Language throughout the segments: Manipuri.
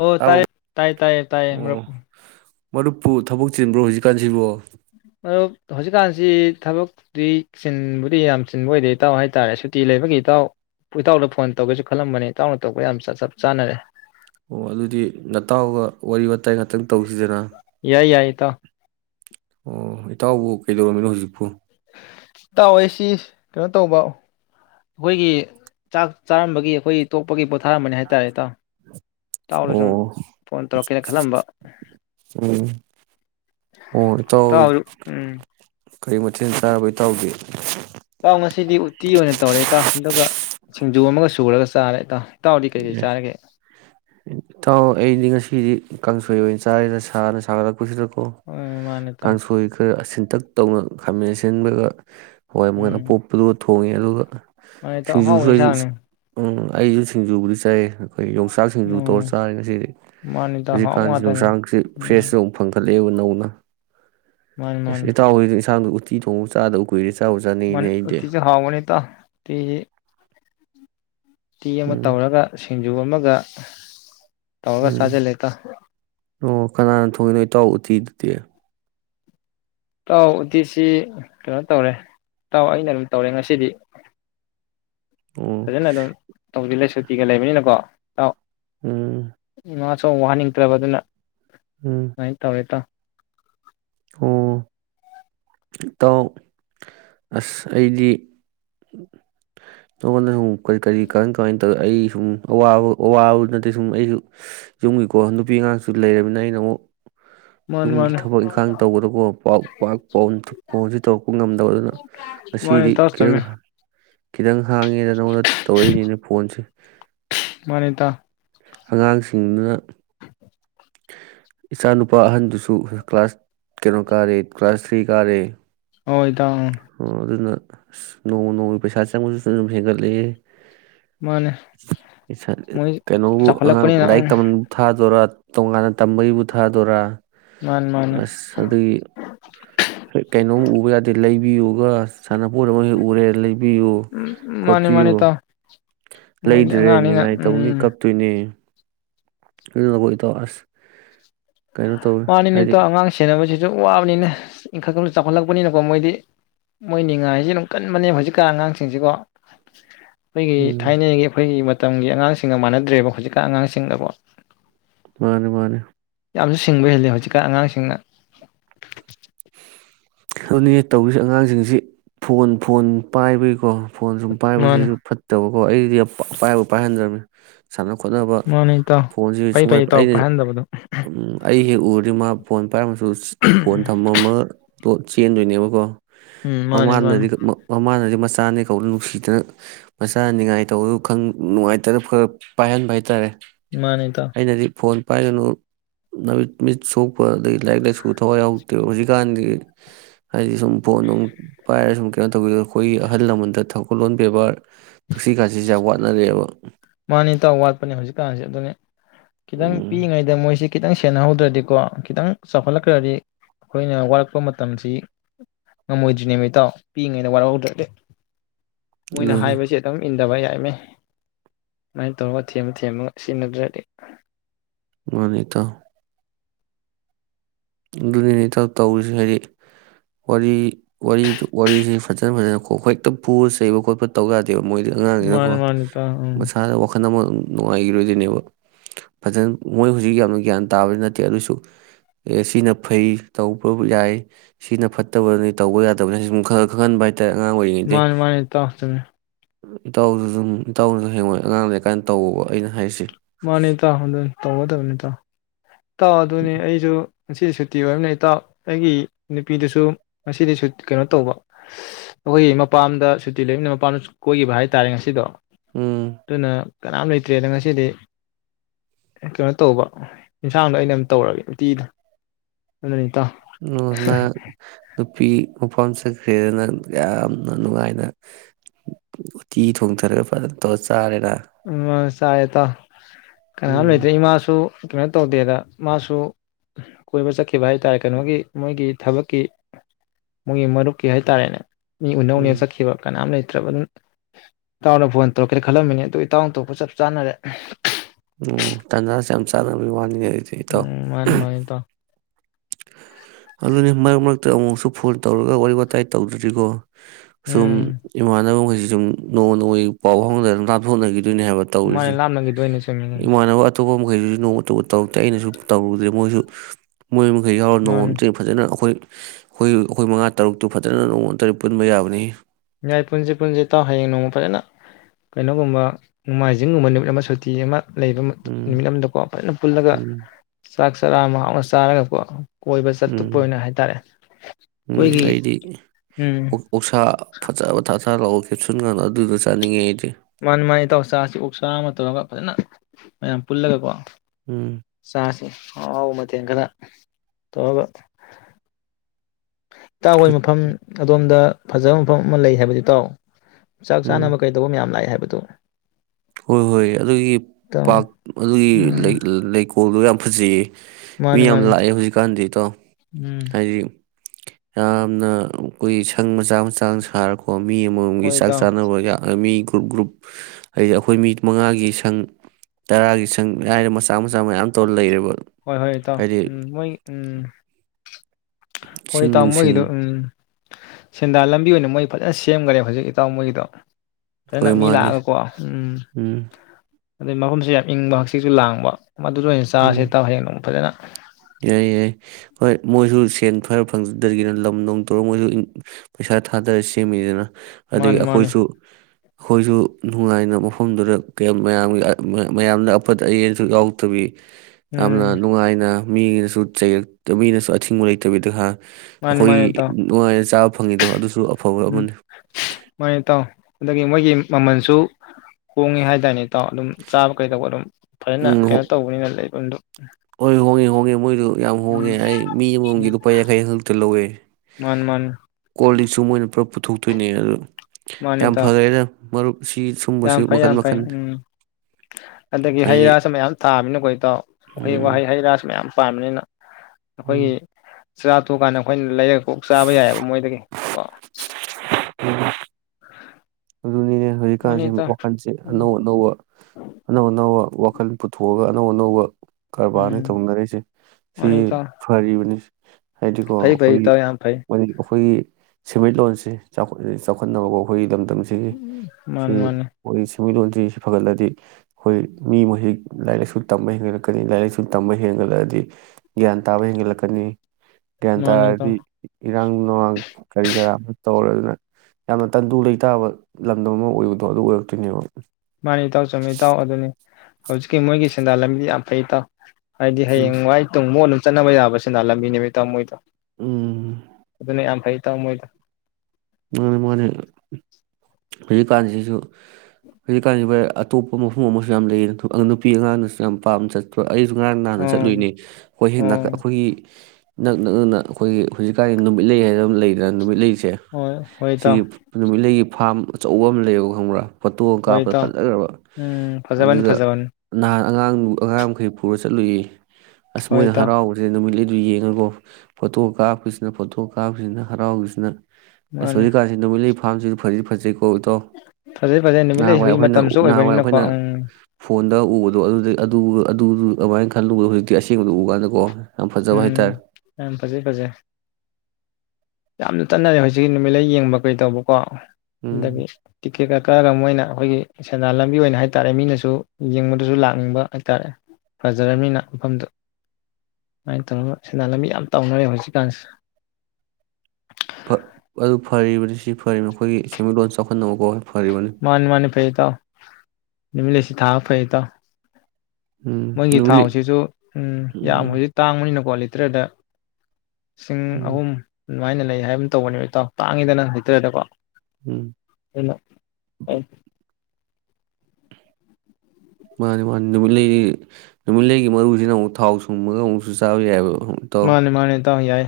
ꯑꯣ ꯇꯥꯕ ꯇꯥꯏꯌꯦ ꯇꯥꯏꯌꯦ ꯇꯥꯏꯌꯦ ꯇꯥꯏꯌꯦ ꯃꯔꯨꯞ ꯑꯣ ꯃꯔꯨꯞꯄꯨ ꯊꯕꯛ ꯆꯤꯟꯕ꯭ꯔꯣ ꯍꯧꯖꯤꯛꯀꯥꯟꯁꯤꯕꯣ ꯃꯔꯨꯞ ꯍꯧꯖꯤꯛꯀꯥꯟꯁꯤ ꯊꯕꯛꯇꯤ ꯆꯤꯟꯕꯨꯗꯤ ꯌꯥꯝ ꯆꯤꯟꯕ ꯑꯣꯏꯗꯦ ꯏꯇꯥꯎ ꯍꯥꯏꯇꯥꯔꯦ ꯁꯨꯇꯤ ꯂꯩꯕꯒꯤ ꯏꯇꯥꯎ ꯏꯇꯥꯎꯗ ꯐꯣꯟ ꯇꯧꯒꯦꯁꯨ ꯈꯜꯂꯝꯕꯅꯦ ꯏꯇꯥꯎꯅ ꯇꯧꯕ ꯌꯥꯝ ꯆ ꯆꯞ ꯆꯥꯅꯔꯦ ꯑꯣ ꯑꯗꯨꯗꯤ ꯅꯇꯥꯎꯒ ꯋꯥꯔꯤ ꯋꯥꯇꯥꯏ ꯉꯥꯛꯇꯪ ꯇꯧꯁꯤꯗꯅ ꯌꯥꯏ ꯌꯥꯏ ꯏꯇꯥꯎ ꯑꯣ ꯏꯇꯥꯎꯕꯨ ꯀꯩꯗꯧꯔꯝꯃꯤꯅꯣ ꯍꯧꯖꯤꯛꯄꯨ ꯏꯇꯥꯎ ꯑꯩꯁꯤ ꯀꯩꯅꯣ ꯇꯧꯕ ꯑꯈꯣꯏꯒꯤ ꯆꯥꯛ ꯆꯥꯔꯝꯕꯒꯤ ꯑꯈꯣꯏ ꯇꯣꯛꯄꯒꯤ ꯄꯣꯠ ꯊꯥꯔꯝꯕꯅꯤ ꯍꯥꯏꯇꯥꯔꯦ ꯇꯥꯎ ꯇꯥꯎꯗ ꯁꯨꯝ ꯑꯣ ꯐꯣꯟ ꯇꯧꯔꯛꯀꯦꯅ ꯈꯜꯂꯝꯕ ꯎꯝ ꯑꯣ ꯏꯇꯥꯎ ꯇꯥꯎ ꯎꯝ ꯀꯔꯤ ꯃꯊꯦꯜ ꯆꯥꯔꯕ ꯏꯇꯥꯎꯗꯤ ꯏꯇꯥꯎ ꯉꯁꯤꯗꯤ ꯎꯇꯤ ꯑꯣꯏꯅ ꯇꯧꯔꯦ ꯏꯇꯥꯎ ꯑꯗꯨꯒ ꯁꯤꯡꯖꯨ ꯑꯃꯒ ꯁꯨꯔꯒ ꯆꯥꯔꯦ ꯏꯇꯥꯎ ꯏꯇꯥꯎꯗꯤ ꯀꯩꯀꯩ ꯆꯥꯔꯒꯦ ꯑꯦ ꯏꯇꯥꯎ ꯑꯩꯗꯤ ꯉꯁꯤꯗꯤ ꯀꯥꯡ ꯁꯣꯏ ꯑꯣꯏꯅ ꯆꯥꯔꯦꯗ ꯁꯥꯅ ꯁꯥꯒꯠꯂꯛꯄꯁꯤꯗ ꯑꯣ ꯍꯣꯏ ꯃꯥꯅꯦ ꯏꯇꯥꯎ ꯀꯥꯡꯁꯣꯏ ꯈꯔ ꯑꯁꯤꯟ ꯇꯛ ꯇꯧꯅ ꯈꯥꯃꯦꯟ ꯑꯁꯤꯟꯕꯒ ꯍꯣꯏ ꯃꯣꯏꯅ ꯎꯝ ꯄꯣꯛꯄꯂꯨꯊꯨ ꯊꯣꯡꯉꯦ ꯑꯗꯨꯒ ꯃꯥꯅꯦ ꯏꯇꯥꯎ ꯑꯍꯥꯎꯕ ꯁꯤꯡꯖꯨꯁꯨ ꯑꯩꯁꯨ ꯏꯟꯁꯥꯡꯅꯤ ꯎꯝ ꯑꯩꯖꯦ ꯖꯨꯕꯨꯗꯤ ꯆꯥꯏꯑꯦ ꯑꯩꯈꯣꯏ ꯌꯣꯡꯆꯥꯛꯁꯤꯡꯗꯨ ꯇꯧꯔ ꯎꯝ ꯆꯥꯔꯦ ꯉꯁꯤꯗꯤ ꯃꯥꯅꯤꯗ ꯍꯥꯎꯕ ꯍꯧꯖꯤꯛꯀꯥꯟꯁꯤ ꯉꯥꯛꯇꯅꯤ ꯌꯣꯡꯁꯥꯛꯁꯤ ꯎꯝ ꯐ꯭ꯔꯦꯁꯁꯨ ꯐꯪꯈꯠꯂꯛꯑꯦꯕ ꯅꯧꯅ ꯃꯥꯅꯤ ꯃꯥꯅꯤ ꯏꯇꯥꯎ ꯑꯣꯏ ꯏꯁꯥꯡ ꯆ ꯊꯣꯡ ꯆꯥꯗ ꯀꯨꯏꯔꯦ ꯆꯥꯕꯨ ꯆꯥꯅꯤꯡꯉꯤꯅꯦ ꯃꯅꯦ ꯑꯩꯗꯤ ꯍꯧꯕꯅꯤ ꯇꯍꯦ ꯇꯤ ꯑꯃ ꯎꯝ ꯇꯧꯔꯒ ꯁꯤꯡ ꯌꯨ ꯑꯃꯒ ꯇꯧꯔꯒ ꯎꯝ ꯆꯥꯁꯤꯜꯂꯦ ꯏꯇꯥꯎ ꯑꯣ ꯀꯅꯥꯅ ꯊꯣꯡꯏꯤꯅꯣ ꯏꯇꯥꯎ [unintelligible] ꯇꯥꯎ ꯎꯇꯤꯁꯤ ꯀꯩꯅꯣ ꯇꯧꯔꯦ ꯇꯥꯎ ꯑꯩꯅ ꯑꯗꯨꯝ ꯇꯧꯔꯦ ꯉꯁꯤꯗꯤ ꯑꯣ ꯐꯖꯅ ꯑꯗꯨꯝ ꯇꯧꯖꯤꯜꯂꯦ ꯁꯨꯇꯤꯒ ꯂꯩꯕꯅꯤꯅꯀꯣ ꯑꯥ ꯎꯝ ꯁꯣꯝ ꯋꯥꯍꯟꯅꯤꯡꯗ꯭ꯔꯕ ꯑꯗꯨꯅ ꯎꯝ ꯑ ꯇꯋꯦ ꯇ ꯑꯣ ꯏꯇꯥꯎ ꯑꯁ ꯑꯩꯗꯤ ꯅꯉꯣꯟꯅ ꯁꯨꯝ ꯀꯔꯤ ꯀꯔꯤ ꯀꯔꯝ ꯀꯃꯥꯏꯅ ꯇꯧ ꯑꯩ ꯁꯨꯝꯕ ꯑꯋꯥꯕ ꯅꯠꯇꯦ ꯁꯨꯝ ꯑꯩꯁꯨ ꯌꯨꯝꯒꯤꯀꯣ ꯅꯨꯄꯤ ꯑꯉꯥꯡꯁꯨ ꯂꯩꯔꯕꯅꯤꯅ ꯑꯩꯅ ꯑꯃꯨꯛ ꯃꯥꯅꯤ ꯌꯨꯝꯒꯤ ꯃꯥꯅꯤ ꯊꯕꯛ ꯏꯪꯈꯥꯡ ꯇꯧꯕꯗꯀꯣ ꯄꯥꯛ ꯄꯥꯛ ꯐꯣꯟꯖꯦ ꯇꯧꯔꯛꯄ ꯉꯝꯗꯕ ꯑꯗꯨꯅ ꯃꯥꯅꯤ ꯉꯁꯤꯗꯤ ꯏꯇꯥꯎ ꯆꯨꯝꯃꯤ ꯈꯤꯌꯡ ꯈꯤꯇꯪ ꯍꯥꯡꯉꯦꯗ ꯅꯉꯣꯟꯗ ꯇꯧꯔꯛꯏꯅꯤꯅꯦ ꯐꯣꯟꯁꯦ ꯃꯥꯅꯤ ꯏꯇꯥꯎ ꯑꯉꯥꯡꯁꯤꯡꯗꯨꯅ ꯏꯆꯥ ꯅꯨꯨꯄꯥ ꯑꯍꯟꯗꯨꯁꯨ ꯀ꯭ꯂꯥꯁ ꯀꯩꯅꯣ ꯀꯥꯔꯦ ꯀ꯭ꯂꯥꯁ ꯊ꯭ꯔꯤ ꯀꯥꯔꯦ ꯍꯣꯏ ꯏꯇꯧ ꯑꯏ ꯅꯣꯡꯃ ꯅꯣꯡꯒꯤ ꯄꯩꯁꯥ ꯆꯪꯕꯁꯨ ꯑꯗꯨꯝ ꯍꯦꯟꯒꯠꯂꯦꯑꯦ ꯃꯥꯅꯤ ꯩꯥ ꯃꯣꯏ ꯀꯩꯅꯣꯕꯨ ꯑꯉꯥꯡ ꯆꯥꯎꯈꯠꯂꯛꯄꯅꯤꯅ ꯂꯥꯏꯔꯤꯛ ꯎꯝ ꯇꯟ ꯊꯥꯗꯣꯔꯥ ꯇꯣꯉꯥꯟꯅ ꯇꯝꯕꯒꯤꯕꯨ ꯊꯥꯗꯣꯏꯔꯥ ꯃꯥꯅꯤ ꯃꯥꯅꯤ ꯑꯁ ꯑꯗꯨꯏ ꯀꯩꯅꯣꯝ ꯎꯕ ꯌꯥ ꯂꯩꯕꯤꯌꯨꯒ ꯁꯥꯟꯅꯄꯣꯠ ꯑꯃꯒꯤ ꯎꯔꯦ ꯕꯤꯌꯨ ꯎꯝ ꯃꯥꯅꯤ ꯃꯥꯅꯤ ꯀꯣꯠꯄꯤꯌꯨ ꯏꯇꯥꯎ ꯃꯣꯏꯗꯤ ꯂꯩꯗ꯭ꯔꯦ ꯑꯉꯥꯡꯅꯤꯅ ꯅꯤꯡꯉꯥꯏ ꯇꯧꯅꯤ ꯎꯝ ꯀꯞꯇꯣꯏꯅꯤ ꯅꯤ ꯑꯗꯨꯅꯀꯣ ꯏꯇꯥꯎ ꯑꯁ ꯀꯩꯅꯣ ꯇꯧꯋꯦ ꯃꯥꯅꯤꯅꯦ ꯍꯥꯏꯗꯤ ꯏꯇꯥꯎ ꯑꯉꯥꯡ ꯁꯦꯟꯅꯕꯁꯦ ꯋꯥꯕꯅꯤꯅꯦ ꯏꯟꯈꯠꯂꯛ ꯆꯥꯎꯈꯠꯂꯛꯄꯅꯤꯅꯀꯣ ꯃꯣꯏꯗꯤ ꯃꯣꯏ ꯅꯤꯉꯥꯏꯁꯦ ꯑꯗꯨꯝ ꯀꯟꯕꯅꯦꯕ ꯍꯧꯖꯤꯛꯀꯥꯟ ꯑꯉꯥꯡꯁꯤꯡꯁꯤꯀꯣ ꯑꯩꯈꯣꯏꯒꯤ ꯎꯝ ꯊꯥꯏꯅꯒꯤ ꯑꯩꯈꯣꯏꯒꯤ ꯃꯇꯝꯒꯤ ꯑꯉꯥꯡꯁꯤꯡꯒ ꯃꯥꯟꯅꯗ꯭ꯔꯦꯕ ꯍꯧꯖꯤꯛꯀꯥꯟ ꯑꯉꯥꯡꯁꯤꯡꯗꯕ ꯃꯥꯅꯦ ꯃꯥꯅꯦ ꯌꯥꯝꯁꯨ ꯁꯤꯡꯕ ꯍꯦꯜꯂꯦ ꯍꯧꯖꯤꯛꯀꯥꯟ ꯑꯉꯥꯡꯁꯤꯡꯅ ꯑꯗꯨꯅꯤ ꯇꯧꯔꯤꯁꯤ ꯑꯉꯥꯡꯁꯤꯡꯁꯤ ꯐꯣꯟ ꯐꯣꯟ ꯄꯥꯏꯕꯒꯤꯀꯣ ꯐꯣꯟ ꯁꯨꯝ ꯃꯥꯅꯤ ꯄꯥꯏꯕꯁꯤꯁꯨ ꯐꯠꯇꯕ ꯑꯣ ꯑꯩꯗꯤ ꯄꯥꯏꯕꯨ ꯄꯥꯏꯍꯟꯗꯔ꯭ꯕꯅꯦ ꯁꯥꯅꯧ ꯈꯣꯠꯅꯕ ꯃꯥꯅꯤ ꯏꯇꯥꯎ ꯐꯣꯟꯁꯤ ꯐꯩ ꯁꯨꯡꯄꯥꯏ ꯐꯩ ꯏꯇꯥꯎ ꯑꯩꯅ ꯄꯥꯏꯍꯟꯗꯕꯗꯣ ꯑꯩ ꯍꯦꯛ ꯎꯔꯗꯤ ꯃꯥ ꯐꯣꯟ ꯄꯥꯏꯔꯝꯃꯁꯨ ꯐꯣꯟ ꯊꯝꯃꯝꯃ ꯄꯣꯠ ꯆꯦꯟꯗꯣꯏꯅꯦꯕꯀꯣ ꯎꯝ ꯃꯥꯅꯤ ꯃꯥꯅꯤ ꯃꯃꯥꯟꯅꯗꯤ ꯃꯃꯥꯅꯗꯤ ꯃꯆꯥꯅꯤ ꯀꯧꯕ ꯅꯨꯡꯁꯤꯗꯅ ꯃꯆꯥ ꯅꯤꯡꯉꯥꯏ ꯇꯧꯕꯗꯨ ꯈꯪ ꯅꯨꯡꯉꯥꯏꯇꯅ ꯈꯔ ꯄꯥꯏꯍꯟꯕ ꯍꯥꯏꯇꯥꯔꯦ ꯃꯥꯅꯤ ꯏꯇꯥꯎ ꯑꯩꯅꯗꯤ ꯐꯣꯟ ꯄꯥꯏꯒꯅꯨ ꯅꯃꯤꯠ ꯃꯤꯠ ꯁꯣꯛꯄ ꯑꯗꯒꯤ ꯂꯥꯏꯔꯤꯛ ꯂꯥꯏꯁꯨ ꯊꯋꯥꯏ ꯌꯥꯎꯗꯦ ꯍꯧꯖꯤꯛꯀꯥꯟꯗꯤ ꯍꯥꯏꯗꯤ ꯁꯨꯝ ꯐꯣꯟꯗꯣ ꯄꯥꯏꯔꯒ ꯁꯨꯝ ꯀꯩꯅꯣ ꯇꯧꯒꯤꯕꯗ ꯑꯩꯈꯣꯏꯒꯤ ꯑꯍꯜ ꯂꯃꯟꯗ ꯊꯧꯒꯜꯂꯣꯟ ꯕꯦꯕꯥꯔ ꯊꯛꯁꯤ ꯈꯥꯁꯤꯁꯦ ꯌꯥꯝ ꯋꯥꯠ [unintelligible] ꯃꯥꯅꯤ ꯏꯇꯥꯎ ꯋꯥꯠꯄꯅꯦ ꯍꯧꯖꯤꯛꯀꯥꯟꯁꯦ ꯑꯗꯨꯅꯤ ꯈꯤꯇꯪ ꯎꯝ ꯄꯤꯛꯏꯉꯩꯗ ꯃꯣꯏꯁꯤ ꯈꯤꯇꯪ ꯁꯦꯟꯅꯍꯧꯗ꯭ꯔꯗꯤꯀꯣ ꯈꯤꯇꯪ ꯆꯥꯎꯈꯠꯂꯛꯈ꯭ꯔꯗꯤ ꯑꯩꯈꯣꯏꯅ ꯋꯥꯔꯛꯄ ꯃꯇꯝꯁꯤ ꯉꯝꯃꯣꯏꯗ꯭ꯔꯤꯅꯦꯕ ꯏꯇꯥꯎ ꯄꯤꯛꯏꯉꯩꯗ ꯋꯥꯔꯛꯍꯧꯗ꯭ꯔꯗꯤ ꯃꯣꯏꯅ ꯑꯗꯨꯅꯤ ꯍꯥꯏꯕꯁꯤ ꯑꯗꯨꯝ ꯏꯟꯗꯕ ꯌꯥ [unintelligible] ꯁꯨꯃꯥꯏꯅ ꯇꯧꯔꯒ ꯊꯦꯝꯃ ꯊꯦꯝꯃꯒ ꯁꯤꯖꯤꯟꯅꯗ꯭ꯔꯗꯤ ꯃꯥꯅꯦ ꯏꯇꯥꯎ ꯑꯗꯨꯅꯤꯅꯦ ꯏꯇꯥꯎ ꯇꯧꯔꯤꯁꯦ ꯍꯥꯏꯗꯤ ꯋꯥꯔꯤ ꯋꯥꯔꯤꯗꯨ ꯋꯥꯔꯤꯁꯦ ꯐꯖꯅ ꯐꯖꯅ ꯍꯦꯛꯇ ꯐꯨꯕ ꯆꯩꯕ ꯈꯣꯠꯄ ꯇꯧꯕ ꯌꯥꯗꯦ ꯃꯣꯏꯗꯤ ꯑꯉꯥꯡꯅꯤꯅꯀꯣ ꯃꯥꯅꯤ ꯃꯥꯅꯤ ꯏꯇꯥꯎ ꯎꯝ ꯃꯁꯥꯗ ꯋꯥꯈꯜ ꯑꯃ ꯅꯨꯡꯉꯥꯏꯈꯤꯔꯣꯏꯗꯣꯏꯅꯦꯕ ꯐꯖꯅ ꯃꯣꯏ ꯍꯧꯖꯤꯛ ꯌꯥꯝꯅ ꯒ꯭ꯌꯥꯟ ꯇꯥꯕꯗꯤ ꯅꯠꯇꯦ ꯑꯗꯨꯁꯨ ꯑꯦ ꯁꯤꯅ ꯐꯩ ꯇꯧꯕ ꯌꯥꯏ ꯁꯤꯅ ꯐꯠꯇꯕꯅꯤ ꯇꯧꯕ ꯌꯥꯗꯕꯅꯤꯅ ꯁꯨꯝ ꯈꯪꯍꯟꯕ ꯍꯥꯏ ꯃꯥꯅꯦ ꯃꯥꯅꯦ ꯏꯇꯥꯎ ꯆꯨꯨꯝꯃꯦ ꯏꯇꯥꯎꯗꯨ ꯁꯨꯝ ꯏꯇꯥꯎꯅꯁꯨ ꯍꯌꯦꯡꯋꯥꯏ ꯑꯉꯥꯡ ꯂꯩꯔꯀꯥꯟꯗ ꯇꯧꯑꯣꯕ ꯑꯩꯅ ꯍꯥꯏꯔꯤꯁꯦ ꯃꯥꯅꯤ ꯏꯇꯥꯎ ꯇꯧꯒꯗꯕꯅꯤ [inaudible] [unintelligible] ꯏꯇꯥꯎ ꯑꯗꯨꯅꯦ ꯑꯩꯁꯨ ꯉꯁꯤꯗꯤ ꯁꯨꯇꯤ ꯑꯣꯏꯕꯅ ꯏꯇꯥꯎ ꯑꯩꯒꯤ ꯅꯨꯄꯤꯗꯨꯁꯨ ꯉꯁꯤꯗꯤ ꯀꯩꯅꯣ ꯇꯧꯕ ꯑꯩꯈꯣꯏꯒꯤ ꯃꯄꯥꯝꯗ ꯁꯨꯇꯤ ꯂꯩꯃꯤꯅ ꯃꯄꯥꯝꯗ ꯀꯣꯏꯈꯤꯕ ꯍꯥꯏꯇꯥꯔꯦ ꯉꯁꯤꯗꯣ ꯎꯝ ꯑꯗꯨꯅ ꯀꯅꯥꯝ ꯂꯩꯇ꯭ꯔꯦꯗ ꯉꯁꯤꯗꯤ ꯀꯩꯅꯣ ꯇꯧꯕ ꯑꯦꯟꯁꯥꯡꯗꯣ ꯑꯩꯅ ꯑꯃꯝ ꯇꯧꯔꯒꯦ ꯎꯅꯨꯡꯇꯤꯗ ꯑꯗꯨꯅꯤ ꯏꯇꯥꯎ ꯎ ꯅꯨꯄꯤ ꯃꯄꯥꯝ ꯆꯠꯈ꯭ꯔꯦꯅ ꯅꯪ ꯌꯥꯝꯅ ꯅꯨꯡꯉꯥꯏꯅ ꯎꯇꯤ ꯊꯣꯡꯊꯔꯒ ꯐꯖꯅ ꯇꯧꯔ ꯆꯥꯔꯦ ꯎꯝ ꯆꯥꯏꯌꯦ ꯏꯇꯥꯎ ꯀꯅꯥꯝ ꯎꯝ ꯂꯩꯇ꯭ꯔꯦ ꯏꯃꯥꯁꯨ ꯀꯩꯅꯣ ꯇꯧꯗꯦꯗ ꯃꯥꯁꯨ ꯀꯣꯏꯕ ꯆꯠꯈꯤꯕ ꯍꯥꯏꯇꯥꯥꯔꯦ ꯀꯩꯅꯣꯒꯤ ꯃꯣꯏꯒꯤ ꯊꯕꯛꯀꯤ ꯃꯣꯏꯒꯤ ꯃꯔꯨꯞꯀꯤ ꯍꯥꯏꯇꯥꯔꯦꯅꯦ ꯃꯤ ꯎꯅꯧꯅꯔ ꯎꯝ ꯆꯠꯈꯤꯕ ꯀꯅꯥꯝ ꯂꯩ ꯇꯕꯆꯔꯅ ꯏꯇꯥꯎꯅ ꯐꯣꯟ ꯇꯧꯔꯛꯀꯦ ꯈꯜꯂꯝꯃꯤꯅꯤ ꯑꯗꯨ ꯏꯇꯥꯎ ꯊꯧꯔꯛꯄ ꯆꯞ ꯆꯥꯅꯔꯦ ꯎꯝ ꯇꯟꯖꯥ ꯁꯦ ꯌꯥꯝ ꯆꯥꯟꯅꯕꯩ ꯋꯥꯅꯤꯅꯦ ꯗꯨꯗꯤ ꯏꯇꯥꯎ ꯎꯝ ꯃꯥꯅꯤ ꯃꯥꯅꯤ ꯏꯇꯥꯎ ꯑꯗꯨꯅꯤ ꯃꯔꯛ ꯃꯔꯛꯇ ꯑꯃꯨꯛꯁꯨ ꯐꯣꯟ ꯇꯧꯔꯒ ꯋꯥꯔꯤ ꯋꯥꯇꯥꯏ ꯇꯧꯁꯤꯀꯣ ꯁꯨꯝ ꯎꯝ ꯏꯃꯥꯟꯅꯕꯩ ꯉꯁꯤ ꯨ ꯅꯣꯡꯃ ꯅꯣꯡꯃꯒꯤ ꯄꯥꯎ ꯐꯥꯎꯅꯗꯔꯃꯤꯅ ꯂꯥꯞꯊꯣꯛꯅꯈꯤ ꯑꯗꯨꯅꯦ ꯍꯥꯏꯕ ꯃꯥꯅꯦ ꯇꯧꯔꯤꯁꯦ ꯂꯥꯞꯅꯈꯤꯗꯣꯏꯅꯦ ꯆꯨꯝꯃꯤꯅꯦ ꯏꯃꯥꯟꯅꯕ ꯑꯇꯣꯞꯄ ꯃꯈꯩꯗꯨꯁꯨ ꯅꯣꯡꯃꯇ ꯇꯧꯔꯛꯇꯦ ꯑꯩꯅꯁꯨ ꯇꯧꯔꯨꯗ꯭ꯔꯦ ꯃꯣꯏꯁꯨ ꯃꯣꯏ ꯑꯩꯈꯩ ꯌꯥꯎꯔ ꯃꯥꯅꯤ ꯅꯣꯡꯃꯝꯇꯦꯡ ꯐꯖꯅ ꯑꯩꯈꯣꯏ ꯑꯩꯈꯣꯏ ꯑꯩꯈꯣꯏ ꯃꯉꯥ ꯇꯔꯨꯛꯇꯨ ꯐꯖꯅ ꯅꯣꯡꯃꯥ ꯑꯝꯇꯥꯗꯤ ꯄꯨꯟꯕ ꯌꯥꯕꯅꯤ ꯌꯥꯏ ꯄꯨꯟꯁꯤ ꯄꯨꯟꯁꯤ ꯏꯇꯥꯎ ꯍꯌꯦꯡ ꯅꯣꯡꯃ ꯐꯖꯅ ꯀꯩꯅꯣꯒꯨꯝꯕ ꯅꯣꯡꯃꯥꯏꯖꯤꯡꯒꯨꯝꯕ ꯅꯨꯃꯤꯠ ꯑꯃ ꯁꯨꯇꯤ ꯑꯃ ꯂꯩꯕ ꯎꯝ ꯅꯨꯃꯤꯠ ꯑꯃꯗꯀꯣ ꯐꯖꯅ ꯄꯨꯜꯂꯒ ꯎꯝ ꯆꯥꯛ ꯆꯔꯥ ꯑꯃꯥ ꯍꯥꯎꯅ ꯆꯥꯔꯥꯒꯀꯣ ꯀꯣꯏꯕ ꯆꯠꯇꯨꯄ ꯎꯝ ꯑꯣꯏꯅ ꯍꯥꯏꯇꯥꯔꯦ ꯎꯝ ꯑꯩꯈꯣꯏꯒꯤ ꯎꯝ ꯐꯖꯊ ꯑꯊ ꯂꯥꯛꯑꯣ ꯀꯦꯠꯁꯟ ꯀꯅꯣ ꯑꯗꯨꯗꯨꯣ ꯆꯥꯅꯤꯡꯉꯦ ꯃꯥꯟ ꯃꯥꯥꯏ ꯇꯧ ꯆꯥꯁꯤ ꯑꯣꯛ ꯆꯥ ꯑꯃ ꯇꯧꯔꯒ ꯐꯖꯅ ꯃ ꯌꯥꯝ ꯄꯨꯜꯂꯒꯦꯀꯣ ꯎꯝ ꯁꯥꯁꯤ ꯑꯥꯎ ꯃ ꯀꯗꯥ ꯇ ꯏꯇꯥꯛ ꯍꯣꯏ ꯃꯐꯝ ꯑꯗꯣꯝꯗ ꯐꯖꯕ ꯃꯐꯝ ꯑꯃ ꯂꯩ ꯍꯥꯏꯕꯗꯨ ꯇꯥꯎ ꯆꯥꯛ ꯎꯝ ꯆꯥꯅꯕ ꯀꯩꯗꯧꯕ ꯃ ꯌꯥꯝ ꯂꯥꯛꯑꯦ ꯍꯥꯏꯕ ꯈꯨꯗꯣꯛ ꯍꯣꯏ ꯍꯣꯏ ꯑꯗꯨꯒꯤ ꯏꯇꯥꯎ ꯄꯥꯛ ꯑꯗꯨꯒꯤ ꯎꯝ ꯂꯩꯀꯣꯜꯗꯣ ꯌꯥꯝ ꯐꯖꯤꯌꯦ ꯃꯤ ꯃꯥꯅꯤ ꯌꯥꯝ ꯃꯥꯅꯤ ꯂꯥꯛꯑꯦ ꯍꯧꯖꯤꯛꯀꯥꯟꯗꯤꯗꯣ ꯎꯝ ꯍꯥꯏꯗꯤ ꯌꯥꯝꯅ ꯑꯩꯈꯣꯏ ꯁꯪ ꯃꯆꯥ ꯃꯆꯥ ꯁꯥꯔꯣ ꯀ ꯃꯤ ꯑꯃꯃꯝꯒꯤ ꯍꯣꯏ ꯆꯥꯛ ꯏꯇꯥꯎ ꯆꯥꯅꯕ ꯃꯤ ꯒ꯭ꯔꯨꯞ ꯍꯥꯏꯗꯤ ꯑꯩꯈꯣꯏ ꯃꯤ ꯃꯉꯥꯒꯤ ꯁꯪ ꯇꯔꯥꯒꯤ ꯁꯪ ꯍꯥꯏꯔ ꯃꯆꯥ ꯃꯆꯥ ꯃꯌꯥꯝ ꯇꯧꯔ ꯂꯩꯔꯦꯕ ꯍꯣꯏ ꯍꯣꯏꯇꯥꯎ ꯍꯥꯏꯗꯤ ꯎꯝ ꯃꯣꯏ ꯎꯝ ꯍꯣꯏ ꯏꯁꯤꯡ ꯇꯥ ꯃꯣꯏꯒꯤꯗꯣ ꯅꯨꯡꯁꯤꯡ ꯁꯦꯟꯗꯥꯜ ꯂꯝꯕꯤ ꯑꯣꯏꯅ ꯃꯣꯏ ꯐꯠ ꯑꯦ ꯁꯦꯝꯈꯔꯦ ꯍꯧꯖꯤꯛ ꯏꯇꯥꯎ ꯃꯣꯏꯒꯤꯗꯣ ꯐꯖꯅ ꯍꯣꯏ ꯃꯤ ꯃꯥꯅꯤ ꯂꯥꯛꯑꯒꯀꯣ ꯎꯝ ꯎꯝ ꯑꯗꯩ ꯃꯐꯝꯁꯨ ꯌꯥꯝ ꯏꯪꯕ ꯍꯛꯆꯤꯁꯨ ꯂꯥꯡꯕ ꯃ ꯑꯗꯨ ꯑꯣꯏꯅ ꯆꯥꯁꯦ ꯎꯝ ꯍ ꯍꯌꯦꯡ ꯑꯃꯅꯨꯡ ꯐꯖꯅ ꯌꯥꯏ ꯌꯥꯏ ꯍꯣꯏ ꯃꯣꯏꯖꯨ ꯁꯦꯟ ꯐꯔ ꯐꯪꯖꯗꯤꯅ ꯂꯝ ꯅꯨꯡ ꯇꯧꯔ ꯃꯣꯏꯖꯨ ꯎꯪ ꯄꯩꯁꯥ ꯊꯥꯗꯔ ꯁꯦꯝꯃꯤꯅꯤꯅ ꯑꯗꯒꯤ ꯃꯥꯅꯤ ꯃꯥꯅꯤ ꯑꯩꯈꯣꯏꯁꯨ ꯑꯩꯈꯣꯏꯁꯨ ꯅꯨꯡꯉꯥꯏꯅ ꯃꯐꯝꯗꯨꯗ ꯃꯌꯥꯝꯒꯤ ꯃꯌꯥꯝꯅ ꯑꯐꯠꯇ ꯑꯌꯦꯟꯁꯨ ꯌꯥꯎꯔꯛꯇꯕꯤ ꯌꯥꯝꯅ ꯎꯝ ꯅꯨꯡꯉꯥꯏꯅ ꯃꯤꯅꯁꯨ ꯆꯩꯔꯛꯇ ꯃꯤꯅꯁꯨ ꯑꯊꯤꯡꯕ ꯂꯩꯇꯕꯤꯗ ꯈ ꯃꯥꯅꯤ ꯑꯩꯈꯣꯏꯒꯤ ꯃꯥꯅꯤ ꯏꯇꯥꯎ ꯅꯨꯡꯉꯥꯏꯅ ꯆꯥꯕ ꯐꯪꯉꯤꯗꯣ ꯑꯗꯨꯁꯨ ꯑꯐꯕ ꯎꯝ ꯑꯃꯅꯤ ꯃꯥꯅꯤ ꯏꯇꯥꯎ ꯑꯗꯒꯤ ꯃꯣꯏꯒꯤ ꯃꯃꯜꯁꯨ ꯍꯣꯡꯉꯦ ꯍꯥꯏꯇꯥꯔꯦꯅꯦꯇꯣ ꯑꯗꯨꯝ ꯆꯥꯕ ꯀꯩꯗꯧꯕ ꯑꯗꯨꯝ ꯐꯖꯅ ꯎꯝ ꯍꯣ ꯀꯩꯅꯣ ꯇꯧꯕꯅꯤꯅ ꯂꯩ [unintelligible] ꯃꯦꯃꯣꯔꯤꯣ ꯌꯥꯝ ꯍꯣꯡꯉꯦ ꯎꯝ ꯑꯩ ꯃꯤ ꯑꯃꯃꯝ ꯎꯝ ꯂꯨꯄꯥ ꯌꯥꯡꯈꯩꯛꯇ ꯂꯧꯋꯦ ꯃꯥꯅꯤ ꯃꯥꯅꯤ ꯀꯣ ꯁꯨ ꯃꯣꯏꯅ ꯄꯨꯂꯞ ꯄꯨꯊꯣꯛꯇꯣꯏꯅꯦ ꯑꯗꯣ ꯃꯥꯅꯤ ꯌꯥꯝ ꯏꯇꯥꯎ ꯐꯔꯦꯅ ꯃꯔꯨꯞ ꯁꯤ ꯌꯥꯝ ꯁꯨꯝꯕꯁꯤ ꯐꯩ ꯃꯈꯟ ꯌꯥꯝ ꯐꯩ ꯃꯈꯟ ꯎꯝ ꯑꯗꯒꯤ ꯍꯩ ꯍꯥꯏꯗꯤ ꯔꯥꯁꯨ ꯃꯌꯥꯝ ꯊꯥꯕꯃꯤꯅꯈꯣꯏ ꯋꯥꯍꯩ ꯎꯝ ꯋꯥꯍꯩ ꯍꯩ ꯔꯥꯁ ꯃꯌꯥꯝ ꯐꯦꯃꯤꯂꯤꯅ ꯎꯝ ꯑꯈꯣꯏꯒꯤ ꯆꯥ ꯊꯨ ꯀꯥꯟꯅ ꯑꯩꯈꯣꯏꯅ ꯂꯩ ꯀꯣꯛ ꯆꯥꯕ ꯌꯥꯏꯑꯕ ꯃꯣꯏꯗꯒꯤ ꯀ꯭ꯋꯥ [inaudible] ꯑꯗꯨꯅꯤꯅꯦ ꯃꯥꯅꯤ ꯍꯧꯖꯤꯛꯀꯥꯟꯁꯤ ꯏꯇꯥꯎ ꯋꯥꯈꯜꯁꯤ ꯎꯝ ꯑꯅꯧ ꯑꯅꯧꯕ ꯑꯅꯧ ꯑꯅꯧꯕ ꯋꯥꯈꯜ ꯄꯨꯊꯣꯛꯑꯒ ꯑꯅꯧ ꯑꯅꯧꯕ ꯀꯔꯕꯥꯔꯅꯤ ꯎꯝ ꯇꯧꯅꯔꯤꯁꯦ ꯁꯤ ꯃꯥꯅꯤ ꯏꯇꯥꯎ ꯐꯔꯤꯕꯅꯤ ꯍꯥꯏꯗꯤꯀꯣ ꯐꯩ ꯐꯩ ꯑꯩꯈꯣꯏꯒꯤ ꯏꯇꯥꯎ ꯌꯥꯝ ꯐꯩ ꯑꯩꯈꯣꯏ ꯑꯩꯈꯣꯏꯒꯤ ꯁꯦꯟꯃꯤꯠꯂꯣꯟꯁꯤ ꯆꯥꯎꯈ ꯆꯥꯎꯈꯠꯅꯕꯀꯣ ꯑꯩꯈꯣꯏꯒꯤ ꯂꯝꯗꯝ ꯁꯤ ꯃꯥꯅꯤ ꯃꯥꯅꯤ ꯑꯣꯏꯣꯏ ꯁꯤ ꯁꯦꯟꯃꯤꯠꯂꯣꯟꯁꯤ ꯐꯒꯠꯂꯗꯤ ꯑꯩꯈꯣꯏ ꯃꯤ ꯃꯍꯤꯛ ꯂꯥꯏꯔꯤꯛ ꯂꯥꯏꯁꯨ ꯇꯝꯕ ꯍꯦꯟꯒꯠꯂꯛꯀꯅꯤ ꯂꯥꯏꯔꯤꯛ ꯂꯥꯏꯁꯨ ꯇꯝꯕ ꯍꯦꯟꯒꯠꯂꯛꯑꯗꯤ ꯒ꯭ꯌꯥꯟ ꯇꯥꯕ ꯍꯦꯟꯒꯠꯂꯛꯀꯅꯤ ꯒ꯭ꯌꯥꯟ ꯃꯥꯅꯤ ꯇꯥꯔꯗꯤ ꯏꯇꯥꯎ ꯏꯔꯥꯡ ꯅꯨꯅꯨꯡꯍꯥꯡ ꯀꯔꯤ ꯀꯔꯥ ꯑꯃ ꯇꯧꯔꯗꯅ ꯌꯥꯝꯅ ꯇꯟꯗꯨ ꯂꯩꯇꯥꯕ ꯂꯝꯗꯝ ꯑꯃ ꯑꯣꯏꯕꯗꯣ ꯑꯗꯨ ꯑꯣꯏꯔꯛꯇꯣꯏꯅꯦꯕ ꯃꯥꯅꯤ ꯏꯇꯥꯎ ꯆꯨꯝꯃꯤ ꯢꯇꯥꯎ ꯑꯗꯨꯅꯤ ꯍꯧꯖꯤꯛꯀꯤ ꯃꯣꯏꯒꯤ ꯁꯦꯟꯗꯥꯥꯟ ꯂꯝꯕꯤꯗꯤ ꯌꯥꯝ ꯐꯩ ꯢꯇꯥꯎ ꯍꯥꯏꯗꯤ ꯍꯌꯦꯡ ꯋꯥꯏ ꯇꯨꯡ ꯃꯨ ꯑꯗꯨꯝ ꯆꯠꯅꯕ ꯌꯥꯕ ꯁꯤꯜꯂ ꯃꯤꯅꯦꯕ ꯏꯇꯥꯎ ꯃꯣꯏꯗꯣ ꯎꯝ ꯑꯗꯨꯅꯦ ꯌꯥꯝ ꯐꯩ ꯇꯝꯃꯣꯏꯗ ꯃꯥꯅꯦ ꯃꯥꯅꯦ ꯍꯧꯖꯤꯛꯀꯥꯟꯁꯤꯁꯨ ꯍꯧꯖꯤꯛꯀꯥꯟꯁꯤ ꯚꯥꯏ ꯑꯇꯣꯞꯄ ꯃꯐꯝ ꯑꯃꯁꯨ ꯌꯥꯝ ꯂꯩꯌꯦ ꯅꯨꯄꯤ ꯑꯉꯥꯡꯅꯁꯨ ꯌꯥꯝ ꯄꯥꯝꯅ ꯆꯠꯄ ꯑꯩꯁꯨ ꯉꯔꯥꯡ ꯍꯥꯟꯟꯅ ꯎꯝ ꯆꯠꯂꯨꯏꯅꯦ ꯍꯈꯣꯏ ꯍꯦꯛ ꯅꯥꯀꯟ ꯎꯝ ꯑꯩꯈꯣꯏꯒꯤ ꯅꯛ ꯅꯛꯅꯅ ꯑꯩꯈꯣꯏꯒꯤ ꯍꯧꯖꯤꯛꯀꯥꯟꯒꯤ ꯅꯨꯃꯤꯠ ꯂꯩ ꯍꯥꯏꯕ ꯑꯃ ꯂꯩꯗꯅ ꯅꯨꯃꯤꯠ ꯂꯩꯁꯤ ꯍꯣꯏ ꯍꯣꯏ ꯏꯇꯥꯎ ꯁꯤꯒꯤ ꯅꯨꯃꯤꯠ ꯂꯩꯒꯤ ꯐꯥꯝ ꯑꯆꯧꯕ ꯑꯃ ꯂꯩꯌꯦꯕ ꯈꯪꯕ꯭ꯔꯥ ꯐꯣꯇꯣ ꯍꯣꯏ ꯀꯥꯞꯄꯗ ꯏꯇꯥꯎ ꯐꯖꯈ꯭ꯔꯕ ꯎꯝ ꯐꯖꯕꯅꯤ ꯑꯗꯨꯗ ꯐꯖꯕꯅꯤ ꯅꯍꯥ ꯑꯉꯥꯡꯗꯨ ꯑꯉꯥꯡ ꯃꯈꯩ ꯄꯨꯔ ꯆꯠꯂꯨꯏ ꯑꯁ ꯍꯣꯏ ꯃꯣꯏꯅ ꯏꯇꯥꯎ ꯍꯔꯥꯎꯕꯁꯦ ꯅꯨꯃꯤꯠꯂꯩ ꯑꯗꯨ ꯌꯦꯡꯉꯀꯣ ꯐꯣꯇꯣ ꯀꯥꯞꯄꯁꯤꯅ ꯐꯣꯇꯣ ꯀꯥꯞꯄꯁꯤꯅ ꯍꯔꯥꯎꯈꯤꯕꯁꯤꯅ ꯑꯁ ꯃꯥꯅꯦ ꯍꯧꯖꯤꯛꯀꯥꯟꯁꯦ ꯅꯨꯃꯤꯠꯂꯩ ꯐꯨ ꯐꯥꯝꯁꯤꯁꯨ ꯐꯥꯗꯤ ꯐꯥꯖꯩ ꯀꯣ ꯏꯇꯥꯎ ꯐꯖꯩ ꯐꯖꯩ ꯅꯨꯃꯤꯠ ꯅꯍꯥꯟꯋꯥꯏ ꯂꯩꯁꯤꯕꯒꯤ ꯑꯩꯈꯣꯏꯅ ꯃꯇꯝꯁꯨ ꯅꯍꯥꯟꯋꯥꯏ ꯑꯣꯏꯕꯅꯤꯅꯀꯣ ꯑꯩꯈꯣꯏꯅ ꯎꯝ ꯐꯣꯟꯗ ꯎꯕ ꯑꯗꯣ ꯑꯗꯨꯗꯩ ꯑꯗꯨ ꯑꯗꯨꯗꯨ ꯑꯃꯥꯏꯅ ꯈꯜꯂꯨꯕꯗꯣ ꯍꯧꯖꯤꯛꯇꯤ ꯑꯁꯦꯡꯕꯗ ꯎ ꯀꯥꯟꯗꯀꯣ ꯌꯥꯝ ꯐꯖꯕ ꯎꯝ ꯍꯥꯏꯇꯥꯔꯦ ꯌꯥꯝ ꯐꯖꯩ ꯐꯖꯩ ꯌꯥꯝꯅꯁꯨ ꯆꯠꯅꯔꯦ ꯍꯧꯖꯤꯛꯀꯤ ꯅꯨꯃꯤꯠꯂ ꯌꯦꯡꯕ ꯀꯩ ꯇꯧꯕꯀꯣ ꯑꯗꯒꯤ ꯎꯝ ꯇꯤꯀꯦ ꯇꯤꯀꯦꯀꯛ ꯀꯛꯑꯒ ꯃꯣꯏꯅ ꯑꯩꯈꯣꯏꯒꯤ ꯁꯦꯟꯗꯥꯟ ꯂꯝꯕꯤ ꯑꯣꯏꯅ ꯍꯥꯏ ꯇꯥꯔꯦ ꯃꯤꯅꯁꯨ ꯌꯦꯡꯕꯗꯁꯨ ꯂꯥꯛꯅꯤꯡꯕ ꯍꯥꯏ ꯇꯥꯔꯦ ꯐꯖꯔꯕꯅꯤꯅ ꯃꯐꯝꯗꯨ ꯁꯨꯃꯥꯏꯅ ꯇꯧꯔꯅ ꯁꯦꯟꯗꯥꯟ ꯂꯝꯕꯤ ꯌꯥꯝ ꯇꯧꯅꯔꯦ ꯍꯧꯖꯤꯛꯀꯥꯟꯁꯦ꯫ ꯑꯗꯨ ꯐꯔꯤꯕꯗꯤ ꯁꯤ ꯐꯅ ꯑꯩꯈꯣꯏꯒꯤ ꯁꯦꯃꯤꯠꯂꯣꯟ ꯆꯥꯎꯈꯠꯅꯕ ꯀꯣ꯫ ꯃꯥꯅꯤ ꯃꯥꯅꯤ ꯐꯩ꯫ [unintelligible] ꯅꯨꯃꯤ ꯂꯩꯁꯤ ꯊꯥꯕ ꯐꯩ ꯢꯇꯥꯎ ꯎꯝ ꯃꯣꯏꯒꯤ ꯅꯨꯃꯤꯠꯂꯩ ꯊꯥꯎꯁꯤꯁꯨ ꯎꯝ ꯌꯥꯝ ꯍꯧꯖꯤꯛ ꯇꯥꯡꯕꯅꯤꯅ ꯀꯤ [unintelligible] ꯂꯤꯁꯤꯡ ꯎꯝ ꯑꯍꯨꯝ ꯑꯗꯨꯃꯥꯏꯅ ꯂꯩ ꯍꯥꯏꯒꯨꯝ ꯇꯧꯕꯅꯦꯕ ꯏꯇꯥꯎ ꯇꯥꯡꯉꯤꯗ ꯅ ꯂꯤꯇ꯭ꯔꯗꯀꯣ꯫ ꯎꯝ ꯑꯩꯅ [unintelligible] ꯃꯥꯅꯤ ꯃꯥꯅꯤ ꯅꯨꯃꯤꯠꯂꯩꯒꯤ ꯅꯨꯃꯤꯠꯂꯩꯒꯤ ꯃꯔꯨꯖꯤꯅ ꯑꯃꯨꯛ ꯊꯥꯎ ꯁꯨꯝꯕꯒ ꯑꯃꯨꯛꯁꯨ ꯆꯥꯕ ꯌꯥꯏꯑꯕ ꯇꯧ ꯃꯥꯅꯦ ꯃꯥꯅꯦ꯫ ꯏꯇꯥꯎ ꯌꯥꯏ꯫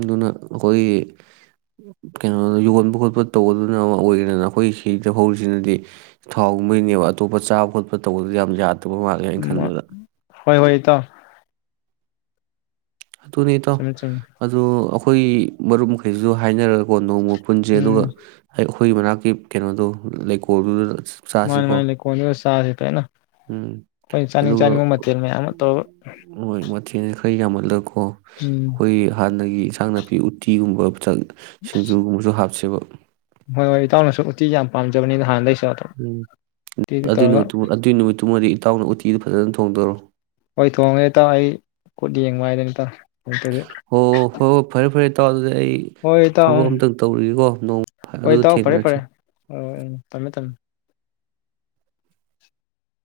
ꯑꯗꯨꯅ ꯑꯩꯈꯣꯏꯒꯤ ꯀꯩꯅꯣ ꯌꯣꯟꯕ ꯈꯣꯠꯄ ꯇꯧꯕꯗꯨꯅ ꯑꯃ ꯑꯣꯏꯒ꯭ꯔꯦꯗꯅ ꯑꯩꯈꯣꯏꯒꯤ ꯁꯤꯗ ꯍꯧꯔꯤꯁꯤꯅꯗꯤ ꯊꯥꯎꯒꯨꯝꯕꯩꯅꯦꯕ ꯑꯇꯣꯞꯄ ꯆꯥꯕ ꯈꯣꯠꯄ ꯇꯧꯕꯗꯨꯗꯤ ꯌꯥꯝ ꯌꯥ [unintelligible] ꯏꯇꯥꯎ ꯑꯗꯨꯅꯤ ꯏꯇꯥꯎ ꯆꯨꯝꯃꯤ ꯆꯨꯝꯃꯤ ꯑꯗꯣ ꯑꯩꯈꯣꯏꯒꯤ ꯃꯔꯨꯞ ꯃꯈꯩꯁꯨ ꯍꯥꯏꯅꯔꯒ ꯀꯣ ꯅꯣꯡꯃ ꯄꯨꯟꯖꯦ ꯑꯗꯨꯒ ꯎꯝ ꯑꯩꯈꯣꯏꯒꯤ ꯃꯅꯥꯛꯀꯤ ꯀꯩꯅꯣꯗꯣ ꯂꯩꯀꯣꯜꯗꯨꯗ ꯃꯥꯅꯦ ꯆꯥꯁꯤꯀꯣ ꯃꯥꯅꯦ ꯂꯩꯀꯣꯗꯨꯗ ꯆꯥꯖꯦ [unintelligible] ꯎꯝ ꯑꯩꯈꯣꯏꯅ ꯆꯥꯅꯤꯡ ꯑꯗꯨꯒ ꯆꯥꯅꯤꯡꯕ ꯃꯊꯦꯜ ꯃꯌꯥꯝ ꯑꯃ ꯇꯧꯔꯒ [unintelligible] ꯈꯔ ꯌꯥꯝꯍꯂ ꯑꯣ ꯎꯝ ꯑꯩꯈꯣꯏꯒꯤ ꯍꯥ ꯑꯗꯒꯤ ꯏꯟꯁꯥꯡ ꯅꯥꯄꯤ ꯎꯇꯤꯒꯨꯝꯕ ꯁꯤꯡꯖꯨꯒꯨꯝꯕꯖꯨ ꯍꯥꯞꯁꯦꯕ ꯍꯣꯏ ꯍꯣꯏ ꯏꯇꯥꯎꯅꯁꯨ ꯎꯇꯤ ꯌꯥꯝ ꯄꯥꯝꯖꯕꯅꯤ ꯍꯥꯟꯅꯗꯩꯁꯨ ꯑꯗꯣ ꯎꯝ ꯎꯇꯤꯗꯨ ꯑꯗꯨ ꯇꯧꯔꯒ ꯅꯨꯃꯤꯠꯇꯨꯃ ꯑꯗꯨ ꯅꯨꯃꯤꯠꯇꯨꯃꯗꯤ ꯏꯇꯥꯎꯅ ꯎꯇꯤꯗꯨ ꯐꯖꯅ ꯊꯣꯡꯗꯔꯣ꯫ ꯍꯣꯏ ꯊꯣꯡꯒꯦ ꯏꯇꯥꯎ ꯑꯩ ꯈꯨꯠ ꯌꯦꯡꯕ ꯍꯥꯏꯗꯨꯅꯤ ꯏꯇꯥꯎ ꯅꯠꯇ꯭ꯔꯗꯤ ꯑꯣ ꯍꯣ ꯐꯔꯦ ꯐꯔꯦ ꯏꯇꯥꯎ ꯑꯗꯨ ꯍꯣꯏ ꯏꯇꯥꯎ ꯑꯡ ꯅꯣꯡ ꯍꯣꯏ ꯑꯗꯨ ꯏꯇꯥꯎ ꯐꯔꯦ ꯊꯦꯡꯅꯔꯁꯤ ꯐꯔꯦ ꯑꯣ ꯎꯝ ꯊꯝꯃꯦ ꯊꯝꯃꯦ꯫